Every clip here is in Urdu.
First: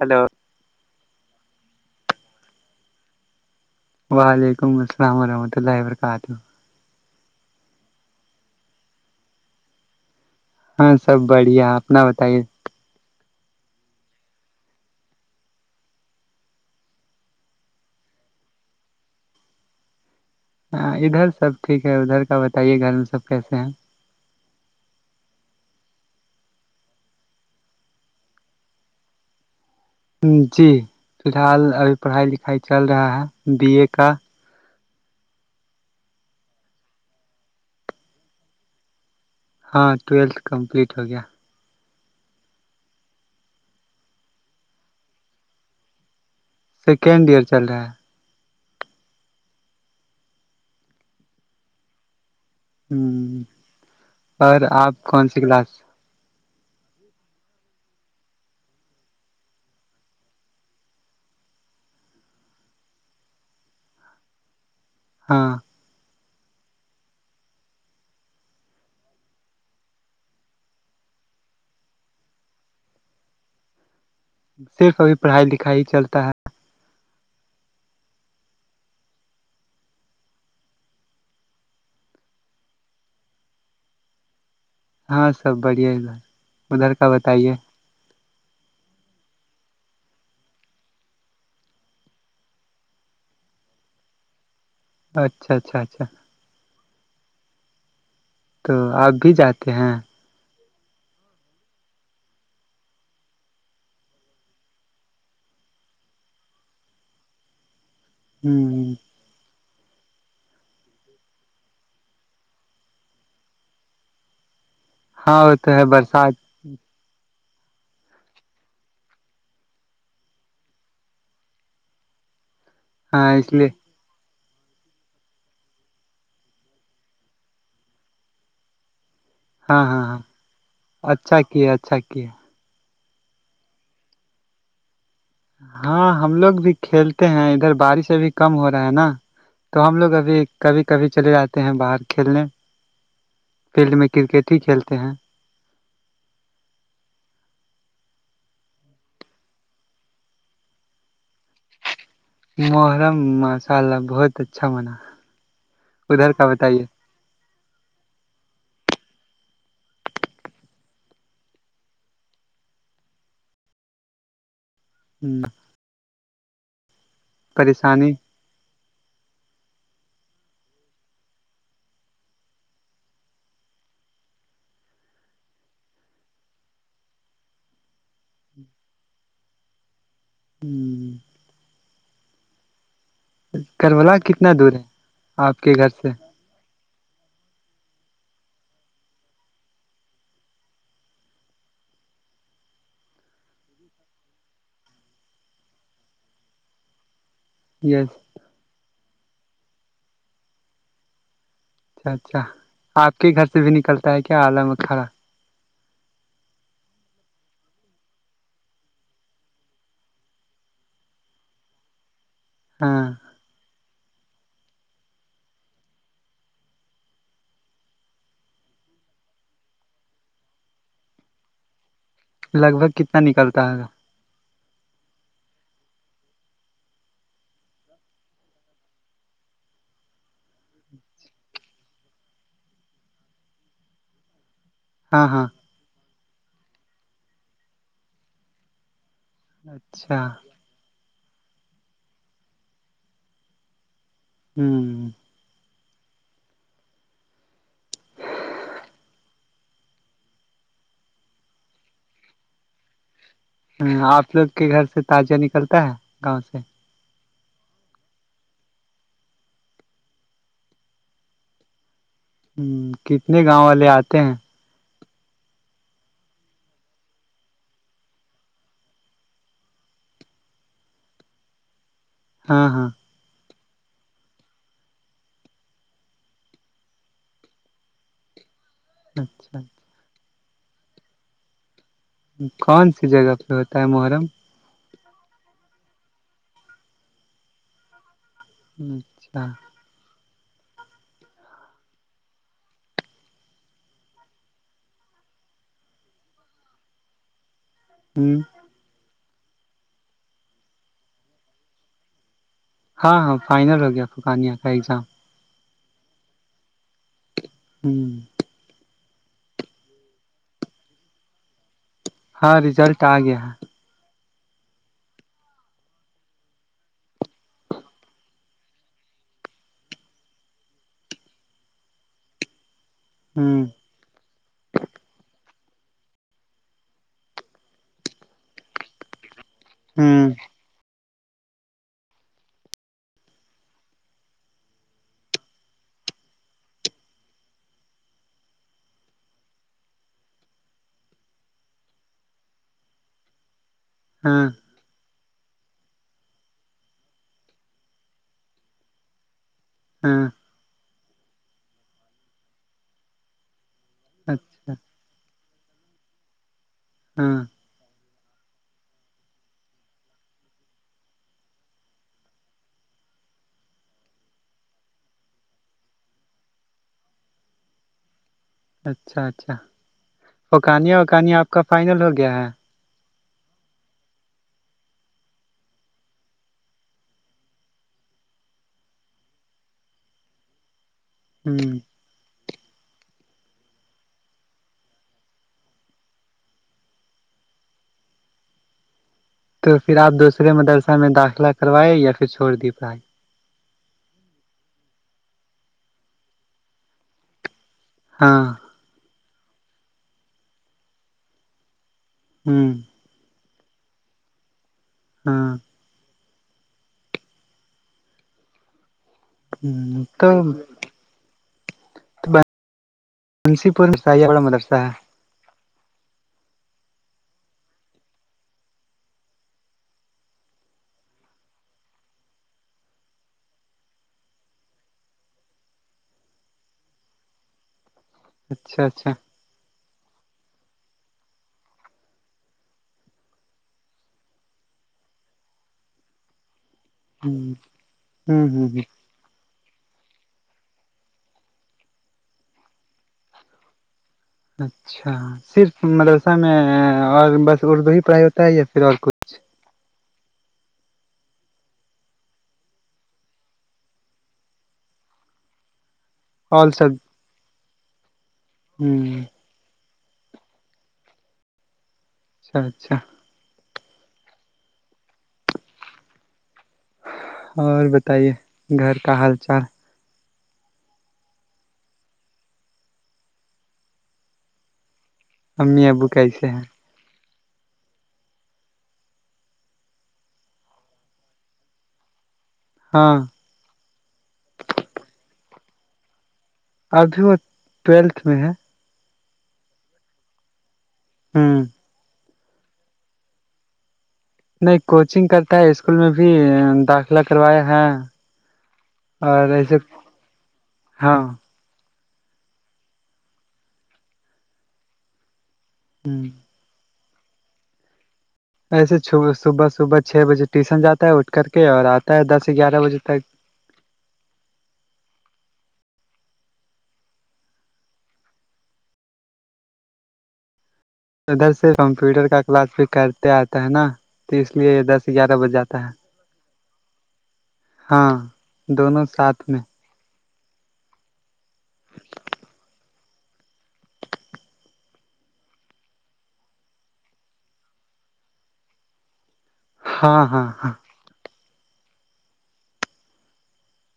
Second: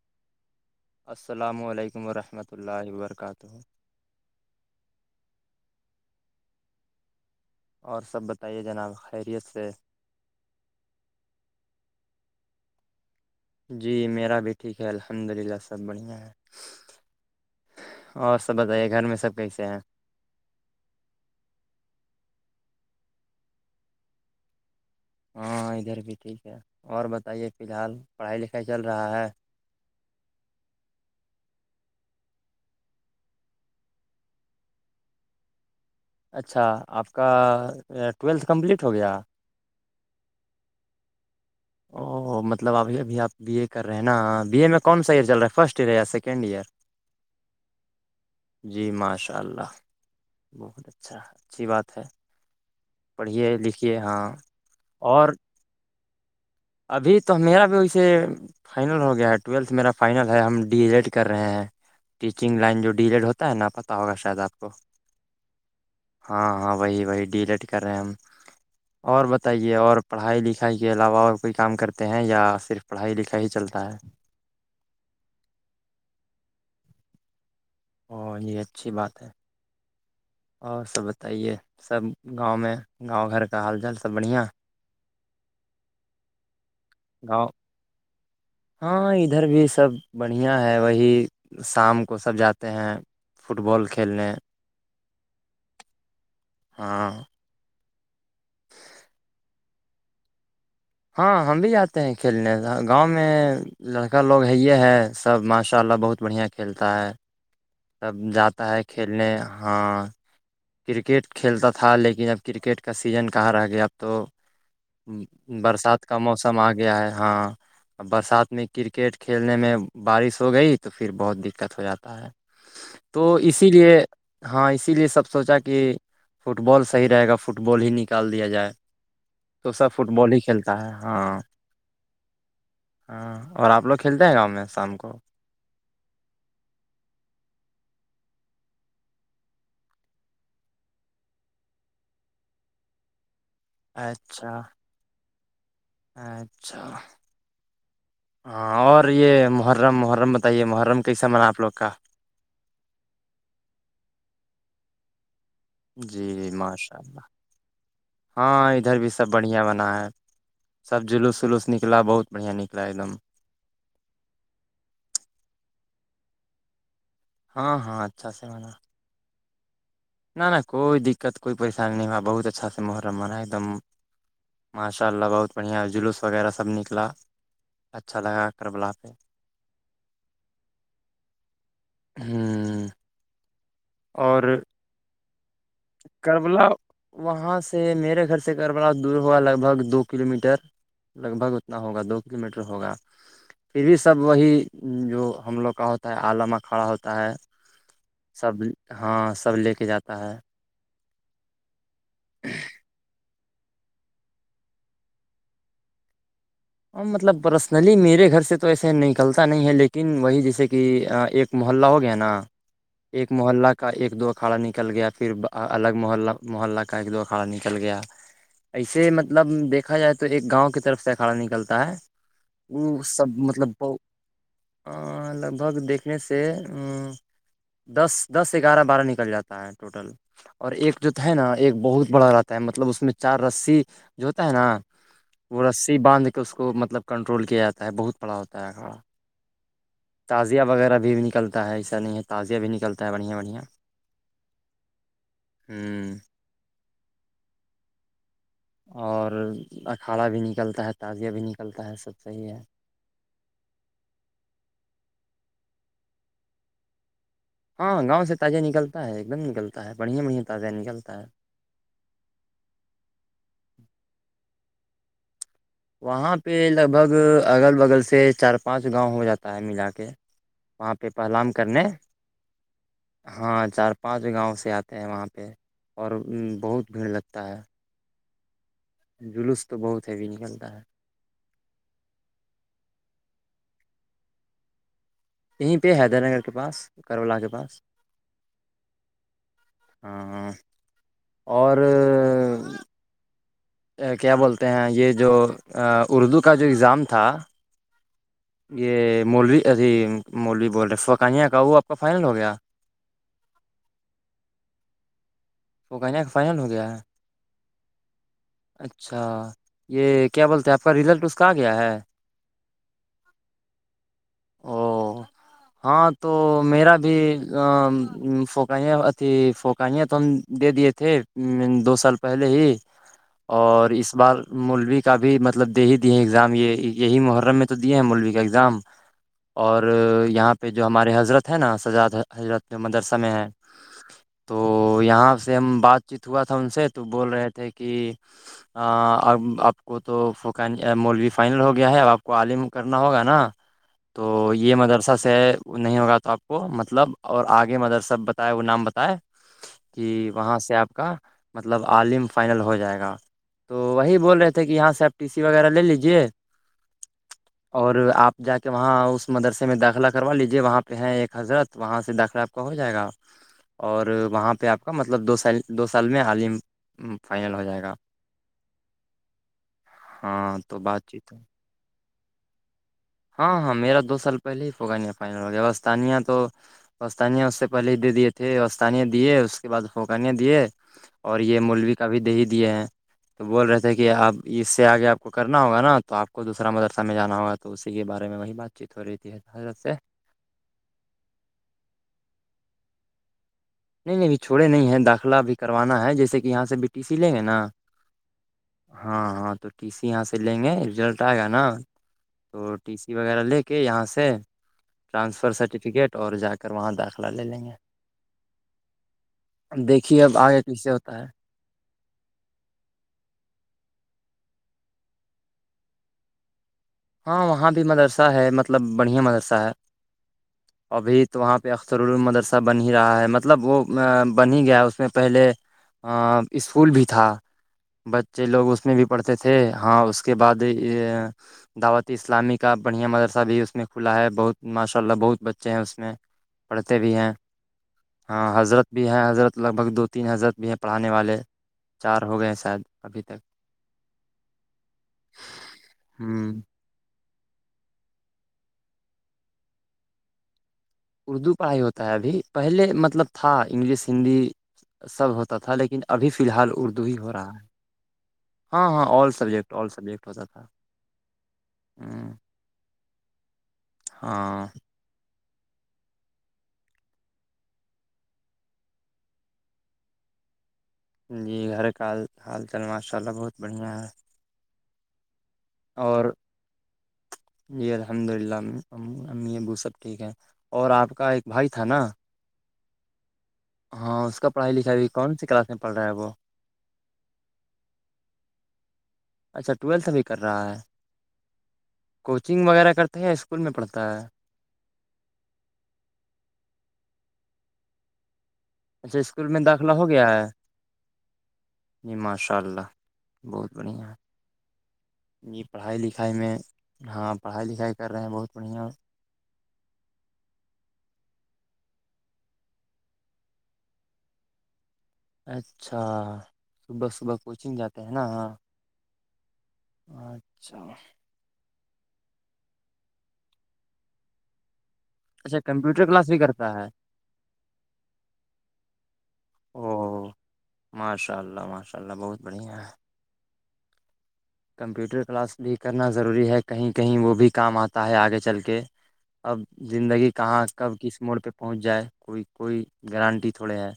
ہیلو السلام علیکم ورحمۃ اللہ وبرکاتہ وعلیکم السلام ورحمۃ اللہ وبرکاتہ اور سب بتائیے جناب خیریت سے ہاں سب بڑھیا اپنا بتائیے جی میرا بھی ٹھیک ہے الحمد للہ سب بڑھیا ہے اور سب بتائیے گھر میں سب کیسے ہیں ہاں ادھر سب ٹھیک ہے ادھر کا بتائیے گھر میں سب کیسے ہیں ہاں ادھر بھی ٹھیک ہے اور بتائیے فی الحال پڑھائی لکھائی چل رہا ہے جی فی الحال ابھی پڑھائی لکھائی چل رہا ہے بی اے کا اچھا آپ کا ٹویلتھ کمپلیٹ ہو گیا ہاں ٹویلتھ کمپلیٹ ہو گیا اوہ مطلبھی ابھی آپ بی ا کر رہے ہیں نا بی اے میں کون سا ایئر چل رہا ہے فرسٹ ایئر ہے یا سیکنڈ ایئر سیکنڈ ایئر چل رہا ہے جی ماشاء اللہ بہت اچھا اچھی بات ہے ہے پڑھیے لکھیے ہاں اور آپ کون اور سی کلاس ابھی تو میرا بھی ویے فائنل ہو گیا ہے ٹویلتھ میرا فائنل ہے ہم ڈی ای ایڈ کر رہے ہیں ٹیچنگ لائن جو ڈیلیٹ ہوتا ہے نہ پت ہوگا شاید آپ کو ہاں ہاں ہاں وہی وہی ڈیلیٹ کر رہے ہیں ہم اور بتائیے اور پڑھائی لکھائی کے علاوہ اور کوئی کام کرتے ہیں یا صرھر پڑھائی لکھائی ہی چلتا ہے صرف ابھی پڑھائی لکھائی چلتا ہے اورو یہ اچھی بات ہے اور سب بتائیے سب گاؤں میں گاؤں گھر کا حال چال سب بڑھیا ہاں سب بڑھ ہے ادھر ادھر کا گاؤں بتائیے ہاں ادھر بھی سب بڑھیا ہے وہی شام کو سب جاتے ہیں فٹ بال کھیلنے اچھا اچھا اچھا ہاں تو آپ بھی جاتے ہیں ہاں ہم بھی آاتے ہیں کھیلنے گاؤں میں لڑکا لوگ ہے ہے سب ماشاء اللہ بہت بڑھیا ک کھیلتا ہے سب جاتا ہے ہ کھیلنے ہاں کرکٹ کھیلتا تھا لیکن اب کرکٹ کا سیزن کہاں رہ گیا اب تو ہاں وہ تو ہے برسات کا موسم آ گیا ہے ہاں ا برسات میں کرکٹ کھیلنے میں بارش ہو گئی تو پھر بہت دقت ہو جاتا ہے ہاں تو اس اسی لیے ہاں اسی لیے سب سوچا کہ فٹ بال صحیح رہے گا فٹ بال ہی نکال دیا جائے تو ہاں سب ہاں فٹ ہاں بال ہی کھیلتا ہے اچھا ہاں کیا اچھا کیا ہاں اور آپ لوگ کھیلتے ہیں گاؤں میں شام کو ہاں ہم لوگ بھی کھیلتے ہیں ادھر بارشیں بھی کم ہو رہا ہے نا تو ہم لوگ ابھی کبھی کبھی چلے جاتے ہیں باہر کھیلنے فیلڈ میں کرکٹ اچھا ہی کھیلتے ہیں اچھا ہاں اور یہ محرم محرم بتائیے محرم کیسا من آپ لوگ کا محرم ماشاء اللہ بہت اچھا منا جی ادھر کا جی بتائیے ماشاء اللہ ہاں ادھر بھی سب بڑھیا بنا ہے سب جلوس ولوس نکلا بہت بڑیا نکلا ایک دم ہوں ہاں ہاں پریشانی اچھا سے مناا نہ نہ کوئی دقت کوئی پریشانی نہیں ہوا بہت اچھا سے محرمنا ایک دم ماشاء اللہ بہت بڑھیا جلوس وغیرہ سب نکلا اچھا لگا کرلا پہ ہوں ہوں کرولا کتنا دور ہے آپ کے گھر سے کربلا وہاں سے میرے گھر سے کربلا دور ہوا لگ بھگ دو کلو میٹر لگ بھگ اتنا ہوگا دو کلو میٹر ہوگا پھر بھی سب وہی جو ہم لوگ کا ہوتا ہے الی م اکھھڑا ہوتا ہے یس سب ہاں سب لے کے جاتا ہے اچھا اچھا آپ کے ہی گھر سے بھی نکلتا ہے کیا الی مکھھرا مطلب پرسنلی میرے گھر سے تو ایسے نکلتا نہیں ہے لیکن وہی جیسے کہ ایک محلہ ہو گیا نا ہاں ایک محلہ کا ایک دو اکھھاڑا نکل گیا پھر الگ محلہ محلہ کا ایک دو اکھھاڑا نکل گیا ایسے مطلب دیکھا جائے تو ایک گاؤں کی طرف سے کھڑا نکلتا ہے لگ بھگ وہ کتنا سب نکلتا مطلب ہے بت لگ بھگ دیکھنے سے دس دس گیارہ بارہ نکل جاتا ہے ٹوٹل اور ایک جو تو ہے نا ایک بہت بڑا رہتا ہے مطلب اس میں چار رسی جو ہوتا ہے نا ہاں ہاں رسیی بدھ کے اس کو مطلب کنٹرول کیا جاتا ہے بہت پڑا ہوتا ہے کھڑا اچھا تازیہ وغیرہ بھی نلتا ہے ایسا نہیں ہے تازیہ بھی نکلتا ہے بڑھیا بڑھیا ہوں ہوں اور اکھاڑا بھی نکلتا ہے تازیہ بھی نکلتا ہے سب صحیح ہے آپ لوگ کے گھر سے تجہ نکلتا ہے گاؤں سے ہاں گاؤں سے تازہ نکلتا ہے ایک دم نکلتا ہے بڑھیا بڑھیا تازہ نکلتا ہے کتنے گاؤں والے آتے ہیں وہاں پہ لگ بھگ اگل بگل سے چار پانچ گاؤں ہو جاتا ہے ملا کے وہاں پہ پہلام کرنے ہاں ہاں ہاں چار پانچ گاؤں سے آتے ہیں وہاں پہ اور بہت بھیڑ لگتا ہے اچھا جلوس تو بہت ہے بھی نکلتا ہے کون سی جگہ پہ ہوتا ہے محرم یہیں پہ حیدر نگر کے پاس کرولا کے پاس اچھا ہاں ہاں اور کیا بولتے ہیں یہ جو اردو کا جو ایگزام تھا ہوں یہ مولوی اھی مولوی بول رہے فوقانیہ کا وہ آپ کا فائنل ہو گیا ہاں ہاں فائنل ہو گیا فکانیا کا ایگزام وہ کہ کا فائنل ہو گیا ہے ہوں اچھا یہ کیا بولتے ہیں آپ کا رزلٹ اس کا آ گیا ہے ہاں ریزلٹ آ گیا او ہاں تو میرا بھی پوکائں اتیھی پوکائیاں تو ہم دے دیے تھے دو سال پہلے ہی ہوں اور اس بار موللوی کا بھی مطلب دے ہی دی ہیں ایگزام یہ یہی محرم میں تو دیے ہیں مولوی کا اگزام اور ہوں یہاں پہ جو ہمارے حضرت ہے نا سجاد حضرت جو مدرسہ میں ہے تو یہاں سے ہم بات چیت ہوا تھا ان سے تو بول رہے تھے کہ اب آپ کو تو ف مولوی فائنل ہو گیا ہے اب آپ کو عالم کرنا ہوگا نا ہاں تو یہ مدرسہ وہ نہیں ہوگا تو آپ کو مطلب اور آگے مدر سب بتائے وہ نام بتائے ہاں کہ وہاں سے آپ کا مطلب عالم فائنل ہو جائے گا تو وہی بول رہے تھے کہ اچھا یہاں ساپ ٹی سی وغیرہ لے لیجے ہاں اور آپ جا کے وہاں اس مدرسے میں داخلہ کروا لیجیے وہاں پہ ہیں ایک حضرت وہاں سے داخلہ کو جائے گا اور وہاں پہ آپ کا مطلب دو سال دو سال میں عالم فائنل ہو جائے گا اچھا اچھا ہاں تو پکانیاں بات چیت وکانیا آپ کا فائنل ہو گیا ہے ہاں ہاں میرا دو سال پہلے ہی فگانیا فائنل ہو گیا اسستانیہ تو پستانیہ اس سے پہلے دے دیے تھے اسستانیہ دیے اس کے بعد فوکانیا دیے اور یہ ہ مولوی کا بھی دہی دیے ہیں تو بول رہے تھے کہ آپ اس سے آگے آپ کو کرنا ہوگا نا تو آپ کو دوسرا مدرسہ میں جانا ہوگا تو اسی کے بارے میں وہی بات چیت ہو رہی ت ہے تو پھر آپ دوسرے مدرسہ میں داخلہ کروائےیں یا پھر چھوڑ دی پائی نہیں نہیں بھی چھوڑے نہیں ہیں داخلہ بھی کروانا ہے جیسے کہ یہاں سے بی ٹی سی لیں گے نا ہاں ہاں ہاں تو ٹی سی یہاں سے لیں گے رزلٹ آئے گا نا تو ہ وغیرہ لے کے یہاں سے ٹرانسفر ہاں سرٹیفکیٹ اور جا کر وہاں داخلہ لے لیں گے دیکھیے تو اب آگے کیسے ہوتا ہے منسی پور شاہا مدرسا ہاں وہاں بھی مدرسہ ہے مطلب بڑھیا مدرسہ ہے ابھی تو وہاں پہ اخترالمدرسہ بن ہی رہا ہے مطلب وہ بن ہی گیا ہے اس میں پہلے اسکول بھی تھا بچے لوگ اس اچھا میں بھی اچھا ہ پڑھتے تھے ہاں اس کے بعد دعوت اسلامی کا بڑھیا مدرسہ بھی اس میں کھلا ہے بہت ماشاء اللہ بہت بچے ہیں اس میں پڑھتے بھی ہیں ہوں ہاں ہ ہ حضرت بھی ہیں حضرت لگ بھگ دو تین حضرت بھی ہے پڑھانے والے چار ہو گئے ہیں شاید ابھی تک اچھا صرف ہ مدرسہ میں اور بس اردو ہی پڑھائی ہوتا ہے یا پھر اور کچھ اردو پڑھائی ہوتا ہے ابھی پہلے مطلب تھا انگلش ہندی سب ہوتا تھا لیکن ابھی فی الحال اور سب اردو ہی ہو رہا ہے ہاں ہاں ہ آل سبجیکٹ آل سبجیکٹ تا تھا اچھا اچھا ہاں اور بتائیے گھر کا حال چال جی گھر کاال حال چال ماشاء اللہ بہت بڑھیا ہے امی ابو اور کیسے ہیں جی الحمد للہ ا ابو سب ٹھیک ہے اور آپ کا ایک بھائی تھا نا ہاں ہاں اس کا پڑھائی لکھائی بھی کون سی کلاس میں پڑ رہا ہے وہ ابھی وہ ٹویلتھ میں ہے اچھا ٹویلتھ بھیھی کر رہا ہے ہوں کوچنگ وغیرہ کرتے ہیں اسکول میں پڑھتا ہے نہیں کوچنگ کرتا ہے اسکول میں بھی داخلہ کروایا ہے اچھا اسکول اور میں ایسے داخلہ ہو گیا ہے ہاں جی ماشاء اللہ بہت بڑھیا ہے پڑھائی ہ لکھائی میں ہاں پڑھائی لکھائی کر رہے ہیں بہت بڑھیا وسےب صبح صبح چھ بجے ٹیوشن جاتا ہے اٹھ کر کے اور آتا ہے دس گیارہ بجے تک اچھا صبح صبح کوچنگ جاتے ہیں نا اچھا ادھر سے کمپیوٹر کا کلاس بھی کرتے آتا ہے نا تو اس لیے ادھر سے اچھا کمپیوٹر کلاس بھی کرتا ہے ہاں دونوں ساتھ میں ماشاء اللہ ماشاء اللہ بہت بڑھیا ہے کمپیوٹر کلاس بھی کرنا ضروری ہے کہیں کہیں وہ بھی کام آتا ہے آگے چل کے اب ہاں زندگی ہاں کہاں ہاں کب کس موڑ پہ پہنچ جائے کوئی کوئی گارانٹی تھوڑے ہے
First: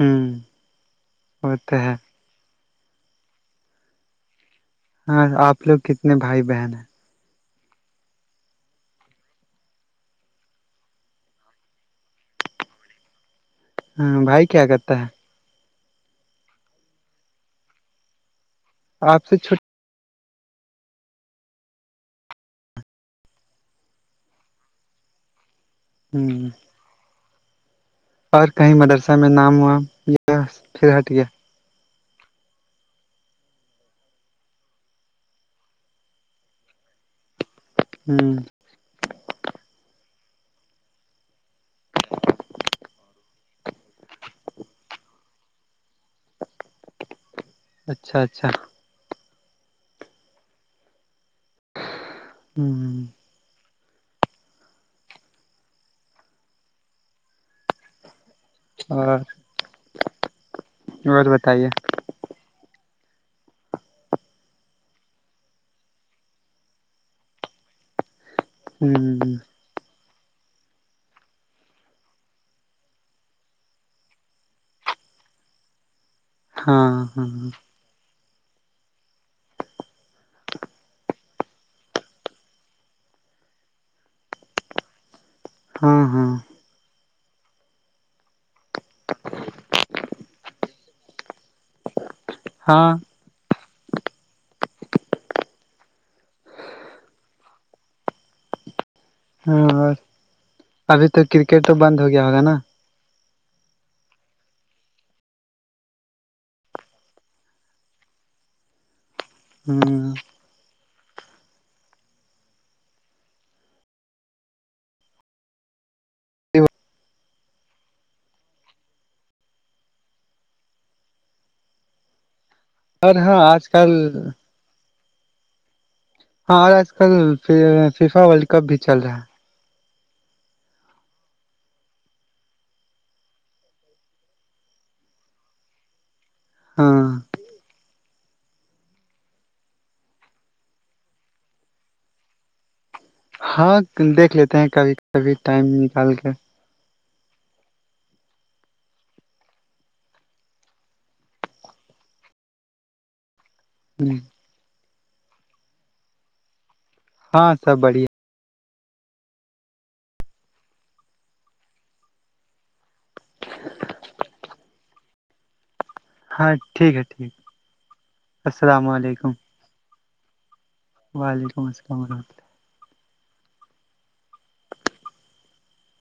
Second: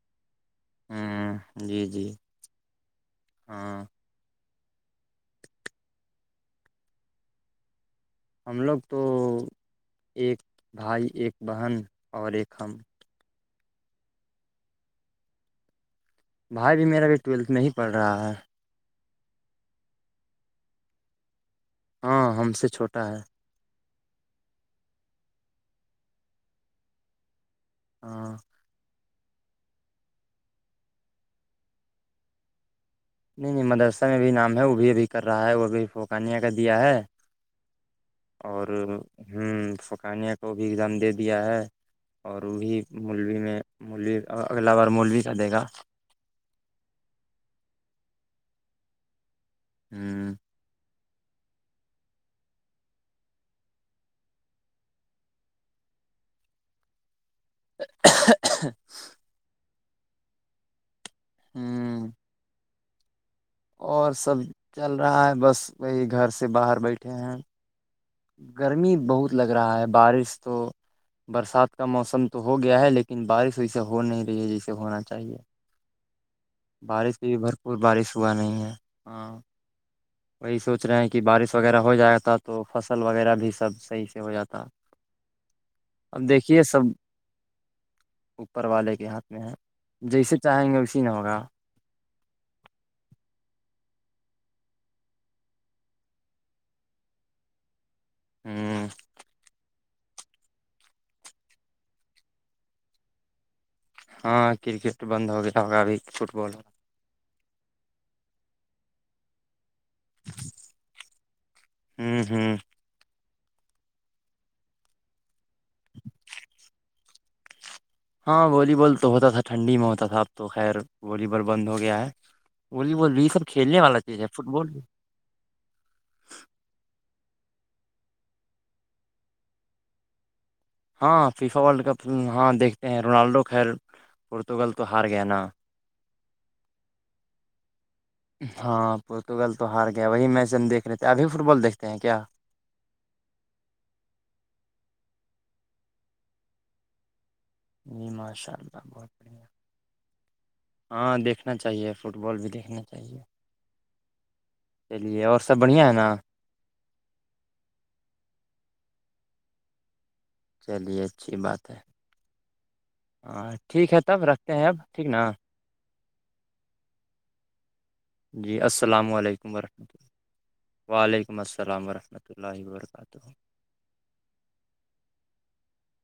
ہوں وہ تو جی ہے جی ہاں ہاں آپ لوگ کتنے بھائی بہن ہیں ہم لوگ تو ایک بھائی ایک بہن اور ایک ہم ہاں بائ کے آگتا بھائی بھی میرا ا بھیھی ٹویلتھ میں ہی پڑھ رہا ہے آپ سے چھ ہاں ہم سے چھوٹا ہے ہوں ہاں مدرسہ میں ناما فھر ہاٹ گیا نہیں نہیں مدرسہ میں بھی نام ہے وہ بھی ابھی کر رہا ہے وہ ابھی فوکانیہ کا دیا ہے ہوں اور فقانیہ کو بھی ایگزام دے دیا ہے اور وہی مولوی میں مولوی اگلا بار مولوی کا دے گا اچھا اچھا ہوں ہوں [inaudible] اور تو بتائیے ہ اور سب چل رہا ہے بس وہی گھر سے باہر بیٹھے ہیں ہ گرمی بہت لگ رہا ہے بارش تو برسات کا موسم تو ہو گیا ہے لیکن بارش ویسے ہو نہیں رہی ہے جیسے ہونا چاہیے ہاں بارش سے بھی ہاں بھرپور بارش ہوا نہیں ہے ہاں وہی سوچ رہے ہیں کہ بارش وغیرہ ہو جاتا تو فصل وغیرہ بھی سب صحیح سے ہو جاتا ہاں اب ہاں دیکھیے سب اوپر والے کے ہاتھ میں ہیں جیسے چاہیں گے اسی نہ ہوگا ہاں ہوں ہاں اور ابھی تو کرکٹ تو بند ہو گیا ہوگا نا ہاں کرکٹ بند ہو گیا ہوگا ا بھی فٹ بال ہو ہوں ہوں ہوں [inaudible] ہاں والی بال تو ہوتا تھا ٹھنڈی میں ہوتا تھا اب تو خیر والی بال بند ہو گیا ہے بولی اور بوللی یہ ہاں سب آج کھیلنے کل والا چیز ہے فٹ بال بھی ہاں اور آج کل فیفا ورلڈ کپ بھی چل رہا ہے ہاں فیفا ورلڈ کپ فلم ہاں دیکھتے ہیں رونالڈو خیر پورتگل تو ہار گیا نا [inaudible] ہاں [inaudible] ہاں پورتگال تو ہار گیا وہی میچ ہم دیکھ رہے تھے ابھی فٹ بال دیکھتے ہیں کیا ہاں دیکھ لیتے ہیں کبھی کبھی ٹائم نکال کے جی ماشاء اللہ بہت بڑھیا ہاں دیکھنا چاہیے فٹ بال بھی دیکھنا چاہیے ہوں چلیے اور سب بڑھیا ہے نا ہاں سب بڑیا چلیے اچھی بات ہے ہاں ٹھیک ہے تب رکھتے ہیں اب ٹھیک نا ہاں ٹھیک ہے ٹھیک ہے السلام وعلیکم علیکم السلام ورحمۃ تو